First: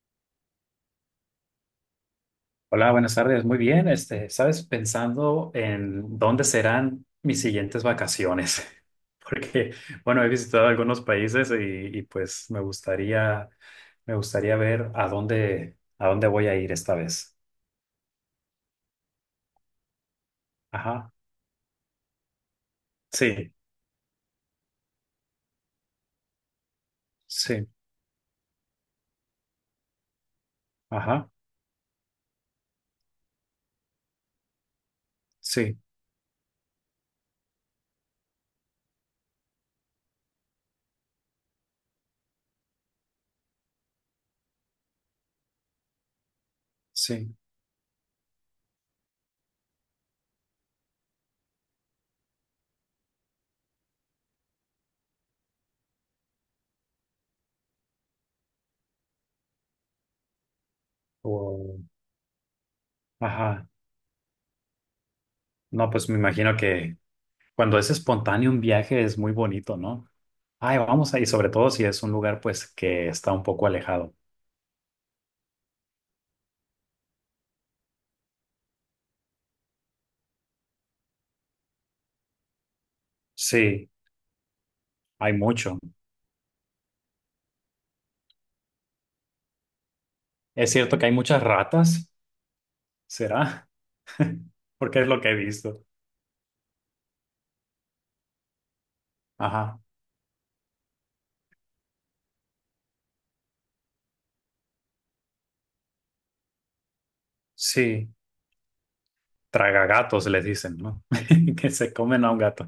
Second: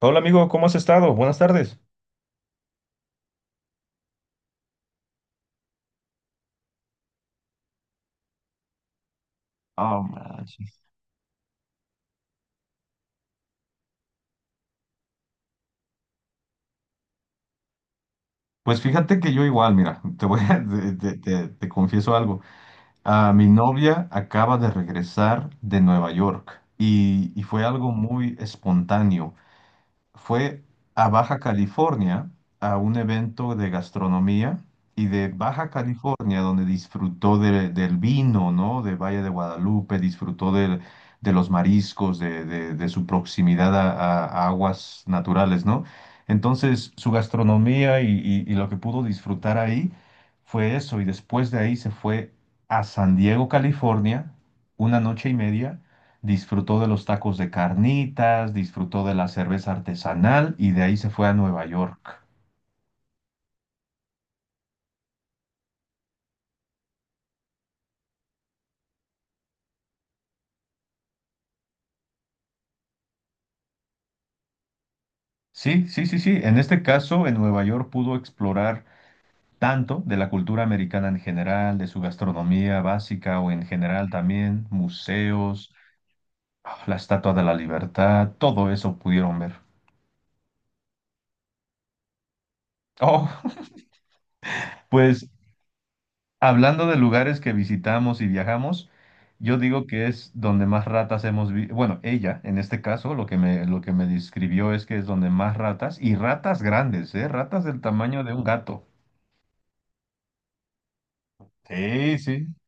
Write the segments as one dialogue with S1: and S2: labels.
S1: Hola amigo, ¿cómo has estado? Buenas tardes.
S2: Hola, buenas tardes. Muy bien. Este, sabes, pensando en dónde serán mis siguientes vacaciones, porque,
S1: Ah,
S2: bueno, he visitado
S1: manches.
S2: algunos países y pues me gustaría ver a dónde voy a ir esta vez.
S1: Pues fíjate que yo igual, mira, te voy a, te,
S2: Ajá.
S1: te- te- te confieso algo. Ah, mi
S2: Sí,
S1: novia acaba de regresar de Nueva York y fue
S2: sí,
S1: algo muy espontáneo. Fue a
S2: ajá,
S1: Baja California a un evento de gastronomía y de Baja
S2: sí,
S1: California, donde disfrutó del vino, ¿no? De Valle de Guadalupe, disfrutó de los mariscos, de su proximidad a, a aguas naturales, ¿no? Entonces, su
S2: sí.
S1: gastronomía y lo que pudo disfrutar ahí fue eso, y después de ahí se fue a San Diego, California, una noche y media disfrutó de los tacos de carnitas, disfrutó de la cerveza artesanal y de ahí se fue a Nueva
S2: O-
S1: York.
S2: ajá. No, pues me imagino que cuando es espontáneo un viaje es muy bonito, ¿no? Ay, vamos ahí, sobre todo si es un lugar pues que está un poco alejado.
S1: Sí, sí, sí, sí. En este caso, en Nueva York pudo explorar tanto de la cultura americana en general, de su gastronomía básica o en
S2: Sí.
S1: general también,
S2: Hay
S1: museos,
S2: mucho.
S1: la Estatua de la Libertad, todo eso pudieron ver.
S2: Es cierto que hay muchas ratas,
S1: Oh,
S2: ¿será? Porque es lo
S1: pues
S2: que he visto.
S1: hablando de lugares que visitamos y viajamos, yo
S2: Ajá.
S1: digo que es donde más ratas hemos visto. Bueno, ella, en este caso, lo que me describió es que es donde más ratas, y ratas grandes, ¿eh? Ratas del
S2: Sí,
S1: tamaño de un gato.
S2: tragagatos les dicen, ¿no? Que se
S1: Sí,
S2: comen a un
S1: sí.
S2: gato.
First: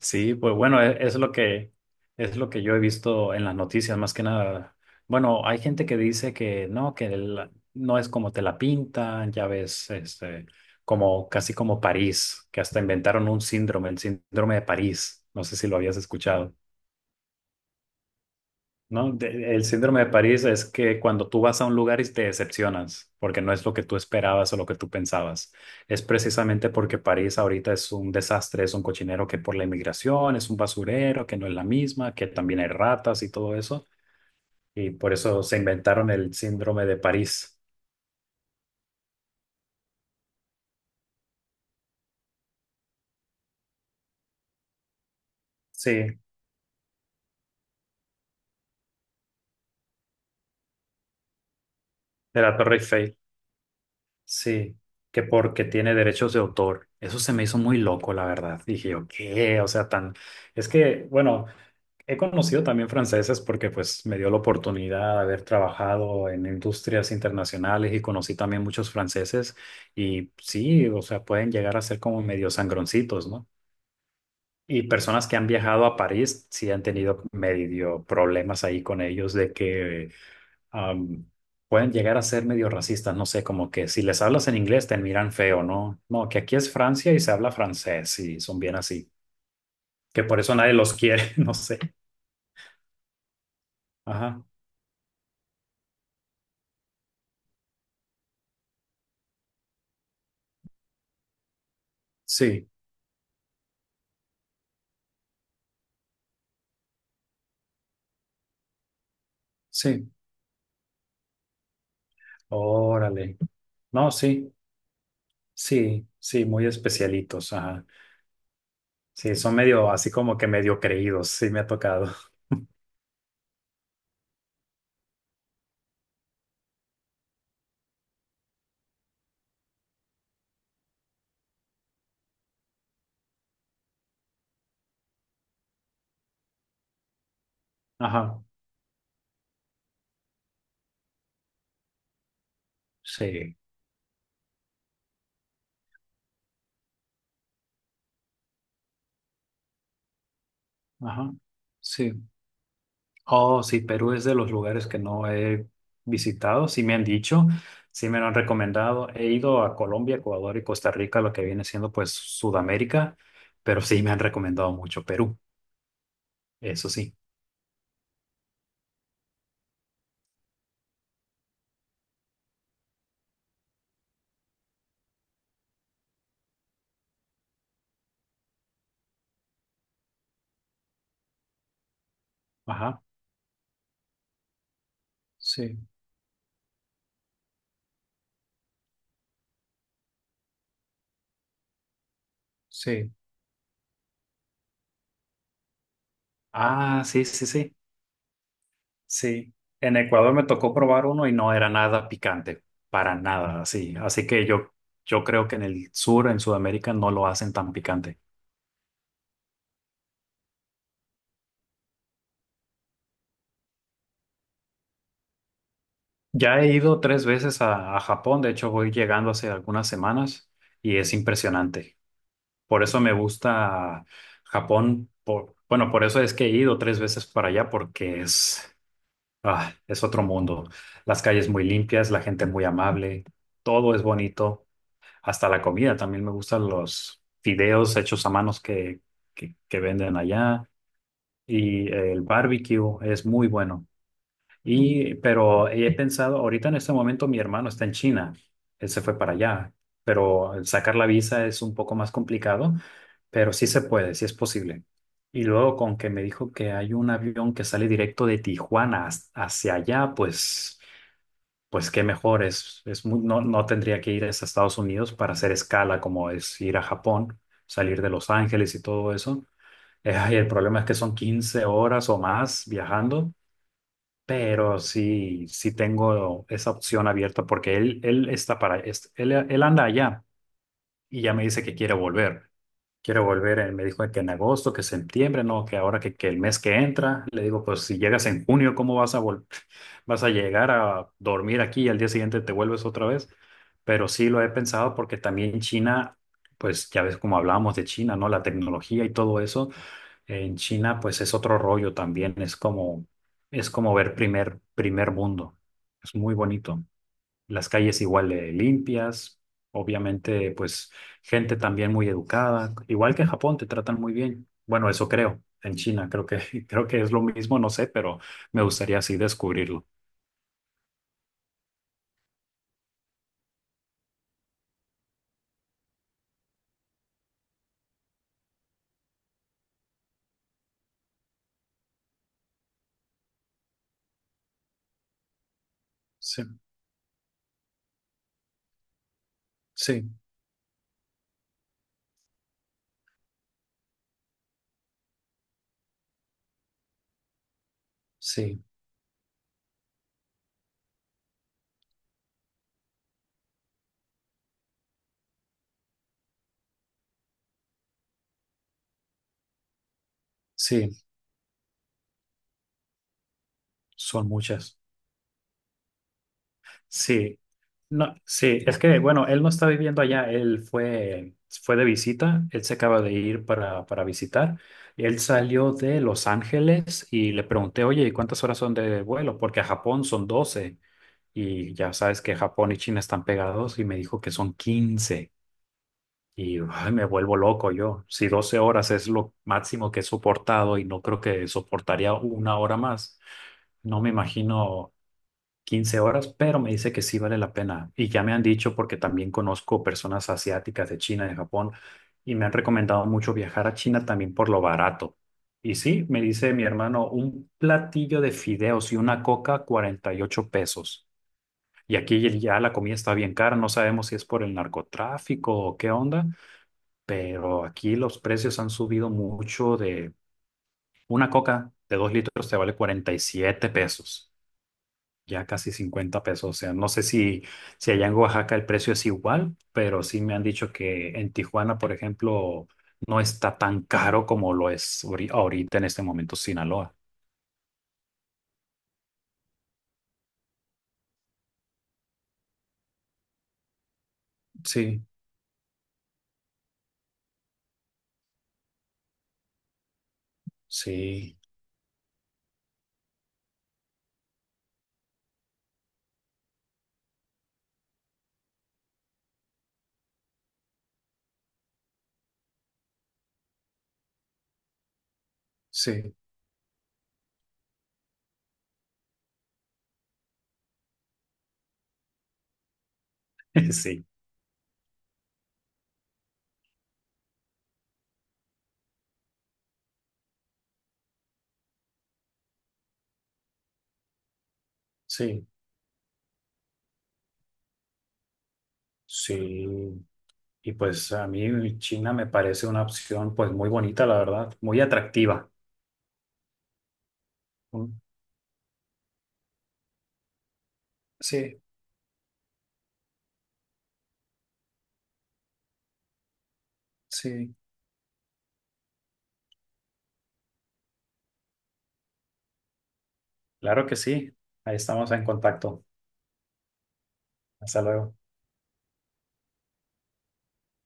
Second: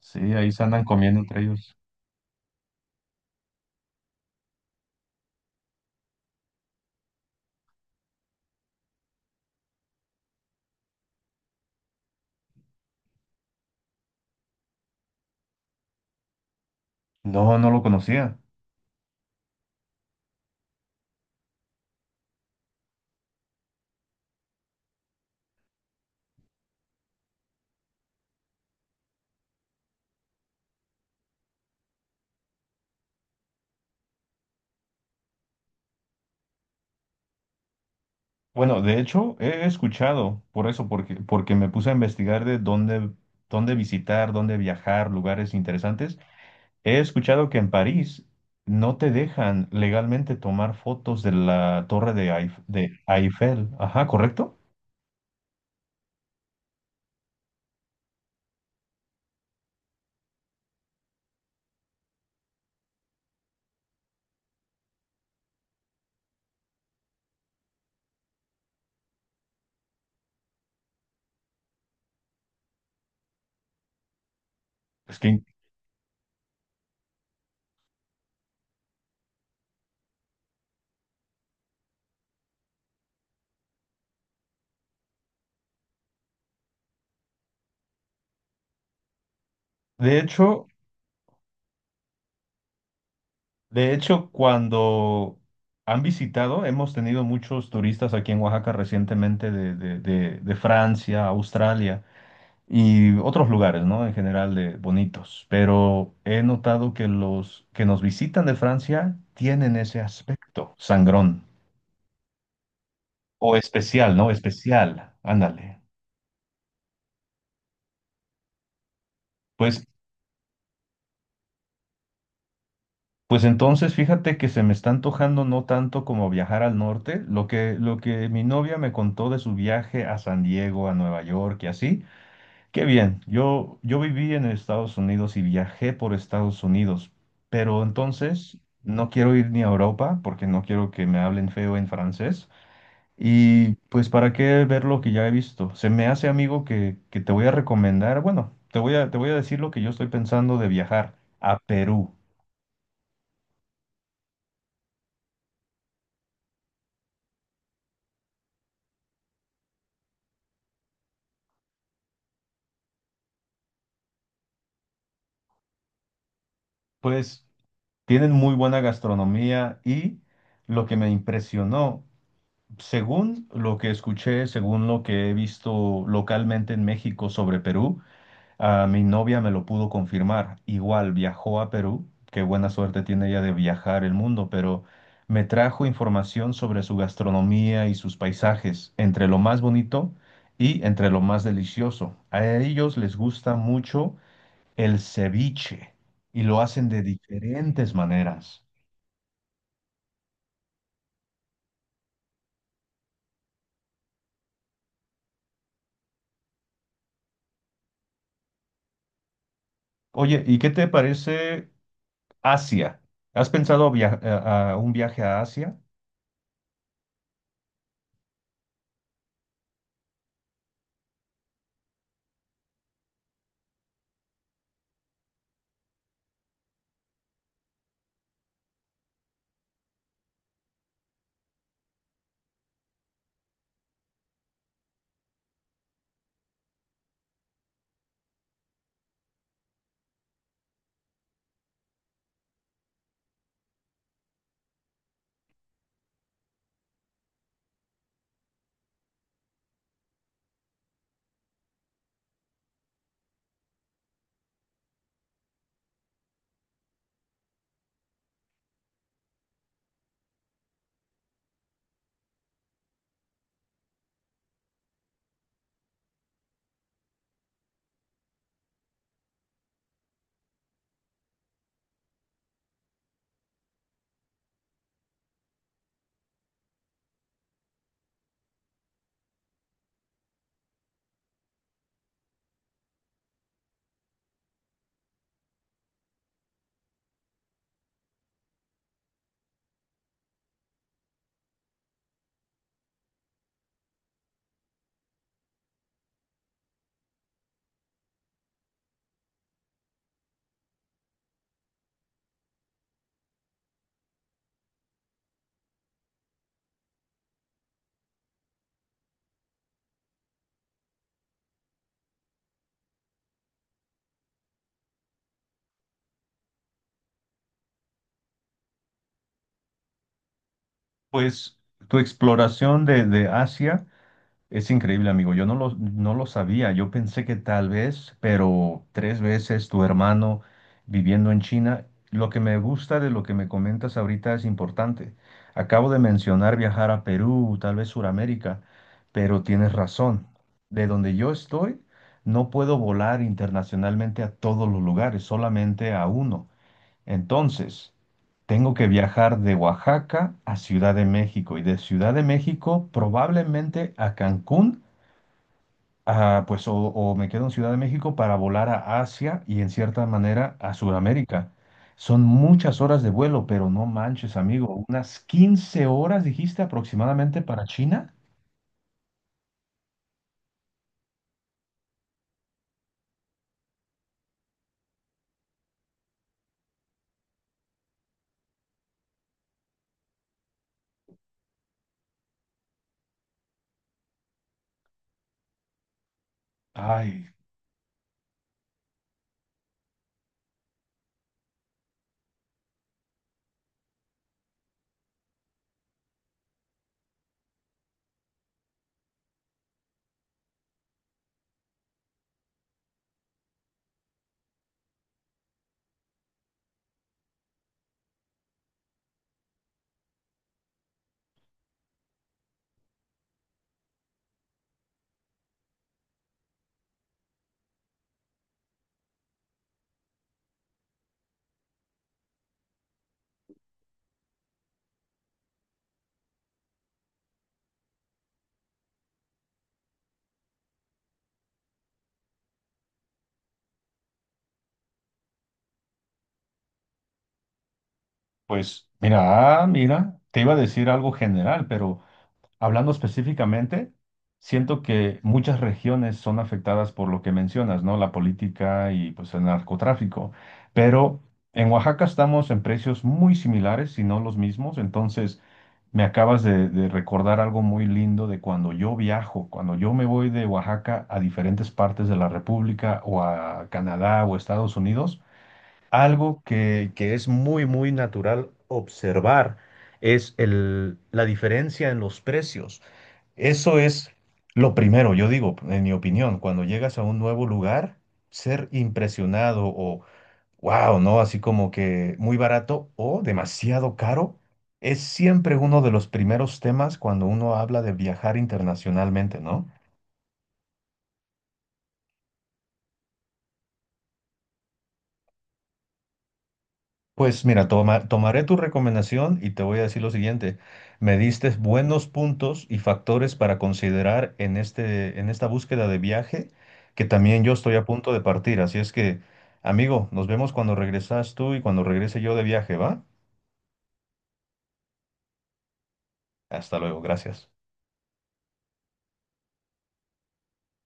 S1: Sí, ahí
S2: pues
S1: se
S2: bueno,
S1: andan comiendo
S2: lo
S1: entre
S2: que
S1: ellos.
S2: es lo que yo he visto en las noticias, más que nada. Bueno, hay gente que dice que no, que no es como te la pintan, ya ves, este, como casi como París, que hasta inventaron un síndrome, el síndrome de París. No sé si lo habías escuchado.
S1: No, no lo conocía.
S2: No, el síndrome de París es que cuando tú vas a un lugar y te decepcionas, porque no es lo que tú esperabas o lo que tú pensabas. Es precisamente porque París ahorita es un desastre, es un cochinero que por la inmigración es un basurero, que no es la misma, que también hay ratas y todo eso. Y por eso se inventaron el síndrome de París.
S1: Bueno, de hecho, he escuchado por eso, porque me puse a investigar de dónde, dónde visitar, dónde viajar, lugares
S2: Sí,
S1: interesantes.
S2: de
S1: He escuchado que en París no te dejan legalmente tomar fotos de la torre de,
S2: la
S1: Eif-
S2: Torre
S1: de
S2: Eiffel.
S1: Eiffel. Ajá, ¿correcto?
S2: Sí, que porque tiene derechos de autor. Eso se me hizo muy loco, la verdad. Dije yo, ¿qué? O sea, tan... Es que, bueno. He conocido también franceses porque pues me dio la oportunidad de haber trabajado en industrias internacionales y conocí también muchos franceses y sí, o sea, pueden llegar a ser como medio sangroncitos, ¿no? Y
S1: Es
S2: personas
S1: que,
S2: que han viajado a París sí han tenido medio problemas ahí con ellos de que am, pueden llegar a ser medio racistas, no sé, como que si les hablas en inglés te miran feo, ¿no? No, que aquí es Francia y se habla francés y son bien así,
S1: de
S2: que por eso
S1: hecho,
S2: nadie los quiere, no sé.
S1: de hecho,
S2: Ajá,
S1: cuando han visitado, hemos tenido muchos turistas aquí en Oaxaca recientemente de Francia, Australia
S2: sí.
S1: y otros lugares, ¿no? En general de bonitos. Pero he notado que los que nos visitan de Francia tienen ese
S2: Sí.
S1: aspecto sangrón
S2: Órale.
S1: o
S2: No,
S1: especial, ¿no?
S2: sí,
S1: Especial. Ándale.
S2: sí, sí, muy especialitos. Ajá. Sí, son
S1: Pues,
S2: medio así como que medio creídos. Sí, me ha tocado.
S1: pues entonces fíjate que se me está antojando no tanto como viajar al norte, lo que mi novia me contó de su viaje a San Diego, a Nueva York y así, qué bien, yo viví en Estados Unidos y viajé por Estados Unidos, pero
S2: Ajá.
S1: entonces no quiero ir ni a Europa porque no quiero que me hablen feo en francés
S2: Sí,
S1: y pues para qué ver lo que ya he visto. Se me hace amigo que te voy a recomendar, bueno, te voy a decir lo que yo estoy pensando de viajar
S2: ajá.
S1: a
S2: Sí.
S1: Perú.
S2: Oh, sí, Perú es de los lugares que no he visitado. Sí, me han dicho, sí, me lo han recomendado. He ido a Colombia, Ecuador y Costa Rica, lo que viene siendo pues Sudamérica, pero sí me han recomendado mucho Perú. Eso sí.
S1: Pues tienen muy buena gastronomía y lo que me impresionó, según lo que escuché, según lo que he visto localmente en México sobre Perú, a mi novia me lo pudo confirmar. Igual viajó a Perú, qué buena suerte
S2: Ajá.
S1: tiene ella de viajar el mundo, pero me
S2: Sí,
S1: trajo información sobre su gastronomía y sus paisajes, entre lo más bonito y entre lo más delicioso. A ellos
S2: sí.
S1: les gusta mucho el ceviche y lo hacen de
S2: Ah, sí, sí, sí.
S1: diferentes maneras.
S2: Sí, en Ecuador me tocó probar uno y no era nada picante, para nada, así. Así que yo creo que en el sur, en Sudamérica, no lo hacen tan picante.
S1: Oye, ¿y qué te parece Asia? ¿Has pensado a un viaje a Asia?
S2: Ya he ido tres veces a Japón, de hecho voy llegando hace algunas semanas y es impresionante. Por eso me gusta Japón, bueno, por eso es que he ido tres veces para allá porque es, ah, es otro mundo. Las calles muy limpias, la gente muy amable, todo es bonito. Hasta la comida, también me gustan los fideos hechos a manos que venden allá y el barbecue es muy bueno. Y, pero he pensado, ahorita en este momento mi hermano está en China, él se fue para allá, pero el sacar la visa es un poco más complicado, pero sí se puede, sí es posible. Y luego con que me dijo que hay un avión que sale directo de Tijuana hacia allá, pues qué mejor no, no tendría que ir hasta Estados Unidos para hacer escala, como es ir a Japón, salir de Los Ángeles y todo eso. Ay, el problema es que son 15 horas o más viajando, pero sí, sí tengo esa opción abierta porque él está para, él anda allá y ya me dice que quiere volver. Quiero volver, me dijo que en agosto, que septiembre, no, que ahora que, el mes que entra, le digo, pues si llegas en junio, ¿cómo vas a vas a llegar a dormir aquí y al día siguiente te vuelves otra vez? Pero sí lo he pensado porque también China, pues ya ves como hablábamos de China, ¿no? La tecnología y todo eso, en China pues es otro rollo también, es como ver primer mundo. Es muy bonito, las calles igual de limpias, obviamente pues gente también muy educada, igual que en Japón te tratan muy bien. Bueno, eso creo, en China creo que creo que es lo mismo, no sé, pero me gustaría así descubrirlo.
S1: Pues tu exploración de Asia. Es increíble, amigo. Yo no lo, no lo sabía. Yo pensé que tal vez, pero tres veces tu hermano viviendo en China. Lo que me gusta de lo que me comentas ahorita es importante. Acabo de
S2: Sí,
S1: mencionar viajar a Perú, tal vez Suramérica, pero tienes
S2: sí,
S1: razón. De donde yo estoy, no puedo volar internacionalmente a todos los lugares, solamente a uno. Entonces,
S2: sí,
S1: tengo que viajar de Oaxaca a Ciudad de México y de Ciudad de México probablemente a Cancún, ah, pues o me quedo en Ciudad de México para volar a Asia y en cierta manera a
S2: sí,
S1: Sudamérica. Son muchas horas de vuelo, pero no
S2: son
S1: manches,
S2: muchas.
S1: amigo, unas 15 horas dijiste
S2: Sí,
S1: aproximadamente para China.
S2: no, sí, es que bueno, él no está viviendo allá, él fue de visita, él se acaba de ir para visitar. Él salió de Los Ángeles y le pregunté, oye, ¿y cuántas horas son de vuelo? Porque a Japón son 12 y ya sabes que Japón y China están pegados y me dijo que son 15 y ay, me
S1: Ay,
S2: vuelvo loco yo. Si 12 horas es lo máximo que he soportado y no creo que soportaría una hora más, no me imagino 15 horas, pero me dice que sí vale la pena. Y ya me han dicho porque también conozco personas asiáticas de China, de Japón y me han recomendado mucho viajar a China también por lo barato. Y sí, me dice mi hermano, un platillo de fideos y una coca, 48 pesos. Y aquí ya la comida está bien cara, no sabemos si es por el narcotráfico o qué onda, pero aquí los precios han subido mucho. De una coca de 2 litros te vale 47 pesos, ya casi 50 pesos. O sea, no sé si, si allá en Oaxaca el precio es igual, pero sí me han dicho que en Tijuana, por ejemplo, no está tan caro como lo es ahorita en este momento Sinaloa.
S1: pues mira, mira, te iba a decir algo general, pero hablando específicamente, siento
S2: Sí,
S1: que muchas regiones son afectadas por lo que mencionas, ¿no? La política y pues el narcotráfico. Pero
S2: sí,
S1: en Oaxaca estamos en precios muy similares, si no los mismos. Entonces, de recordar algo muy lindo de cuando yo viajo, cuando yo me voy de Oaxaca a diferentes partes de la República o a Canadá o Estados Unidos.
S2: sí.
S1: Algo que es muy natural observar es la diferencia en los precios. Eso
S2: Sí,
S1: es lo primero, yo digo, en mi opinión, cuando llegas a un nuevo lugar, ser impresionado o wow, ¿no? Así como que muy barato o demasiado caro, es
S2: sí,
S1: siempre uno de los primeros temas cuando uno habla de viajar internacionalmente, ¿no?
S2: sí. Y pues a mí China me parece una opción pues muy bonita, la verdad, muy atractiva.
S1: Pues mira,
S2: Mm.
S1: tomaré tu recomendación y te voy a decir lo siguiente. Me diste
S2: Sí,
S1: buenos puntos y factores para considerar en esta búsqueda de viaje, que también yo
S2: sí.
S1: estoy a punto de partir. Así es que, amigo, nos vemos cuando regresas tú y cuando regrese yo de viaje, ¿va?
S2: Claro que sí. Ahí estamos en contacto.
S1: Hasta luego, gracias.
S2: Hasta luego.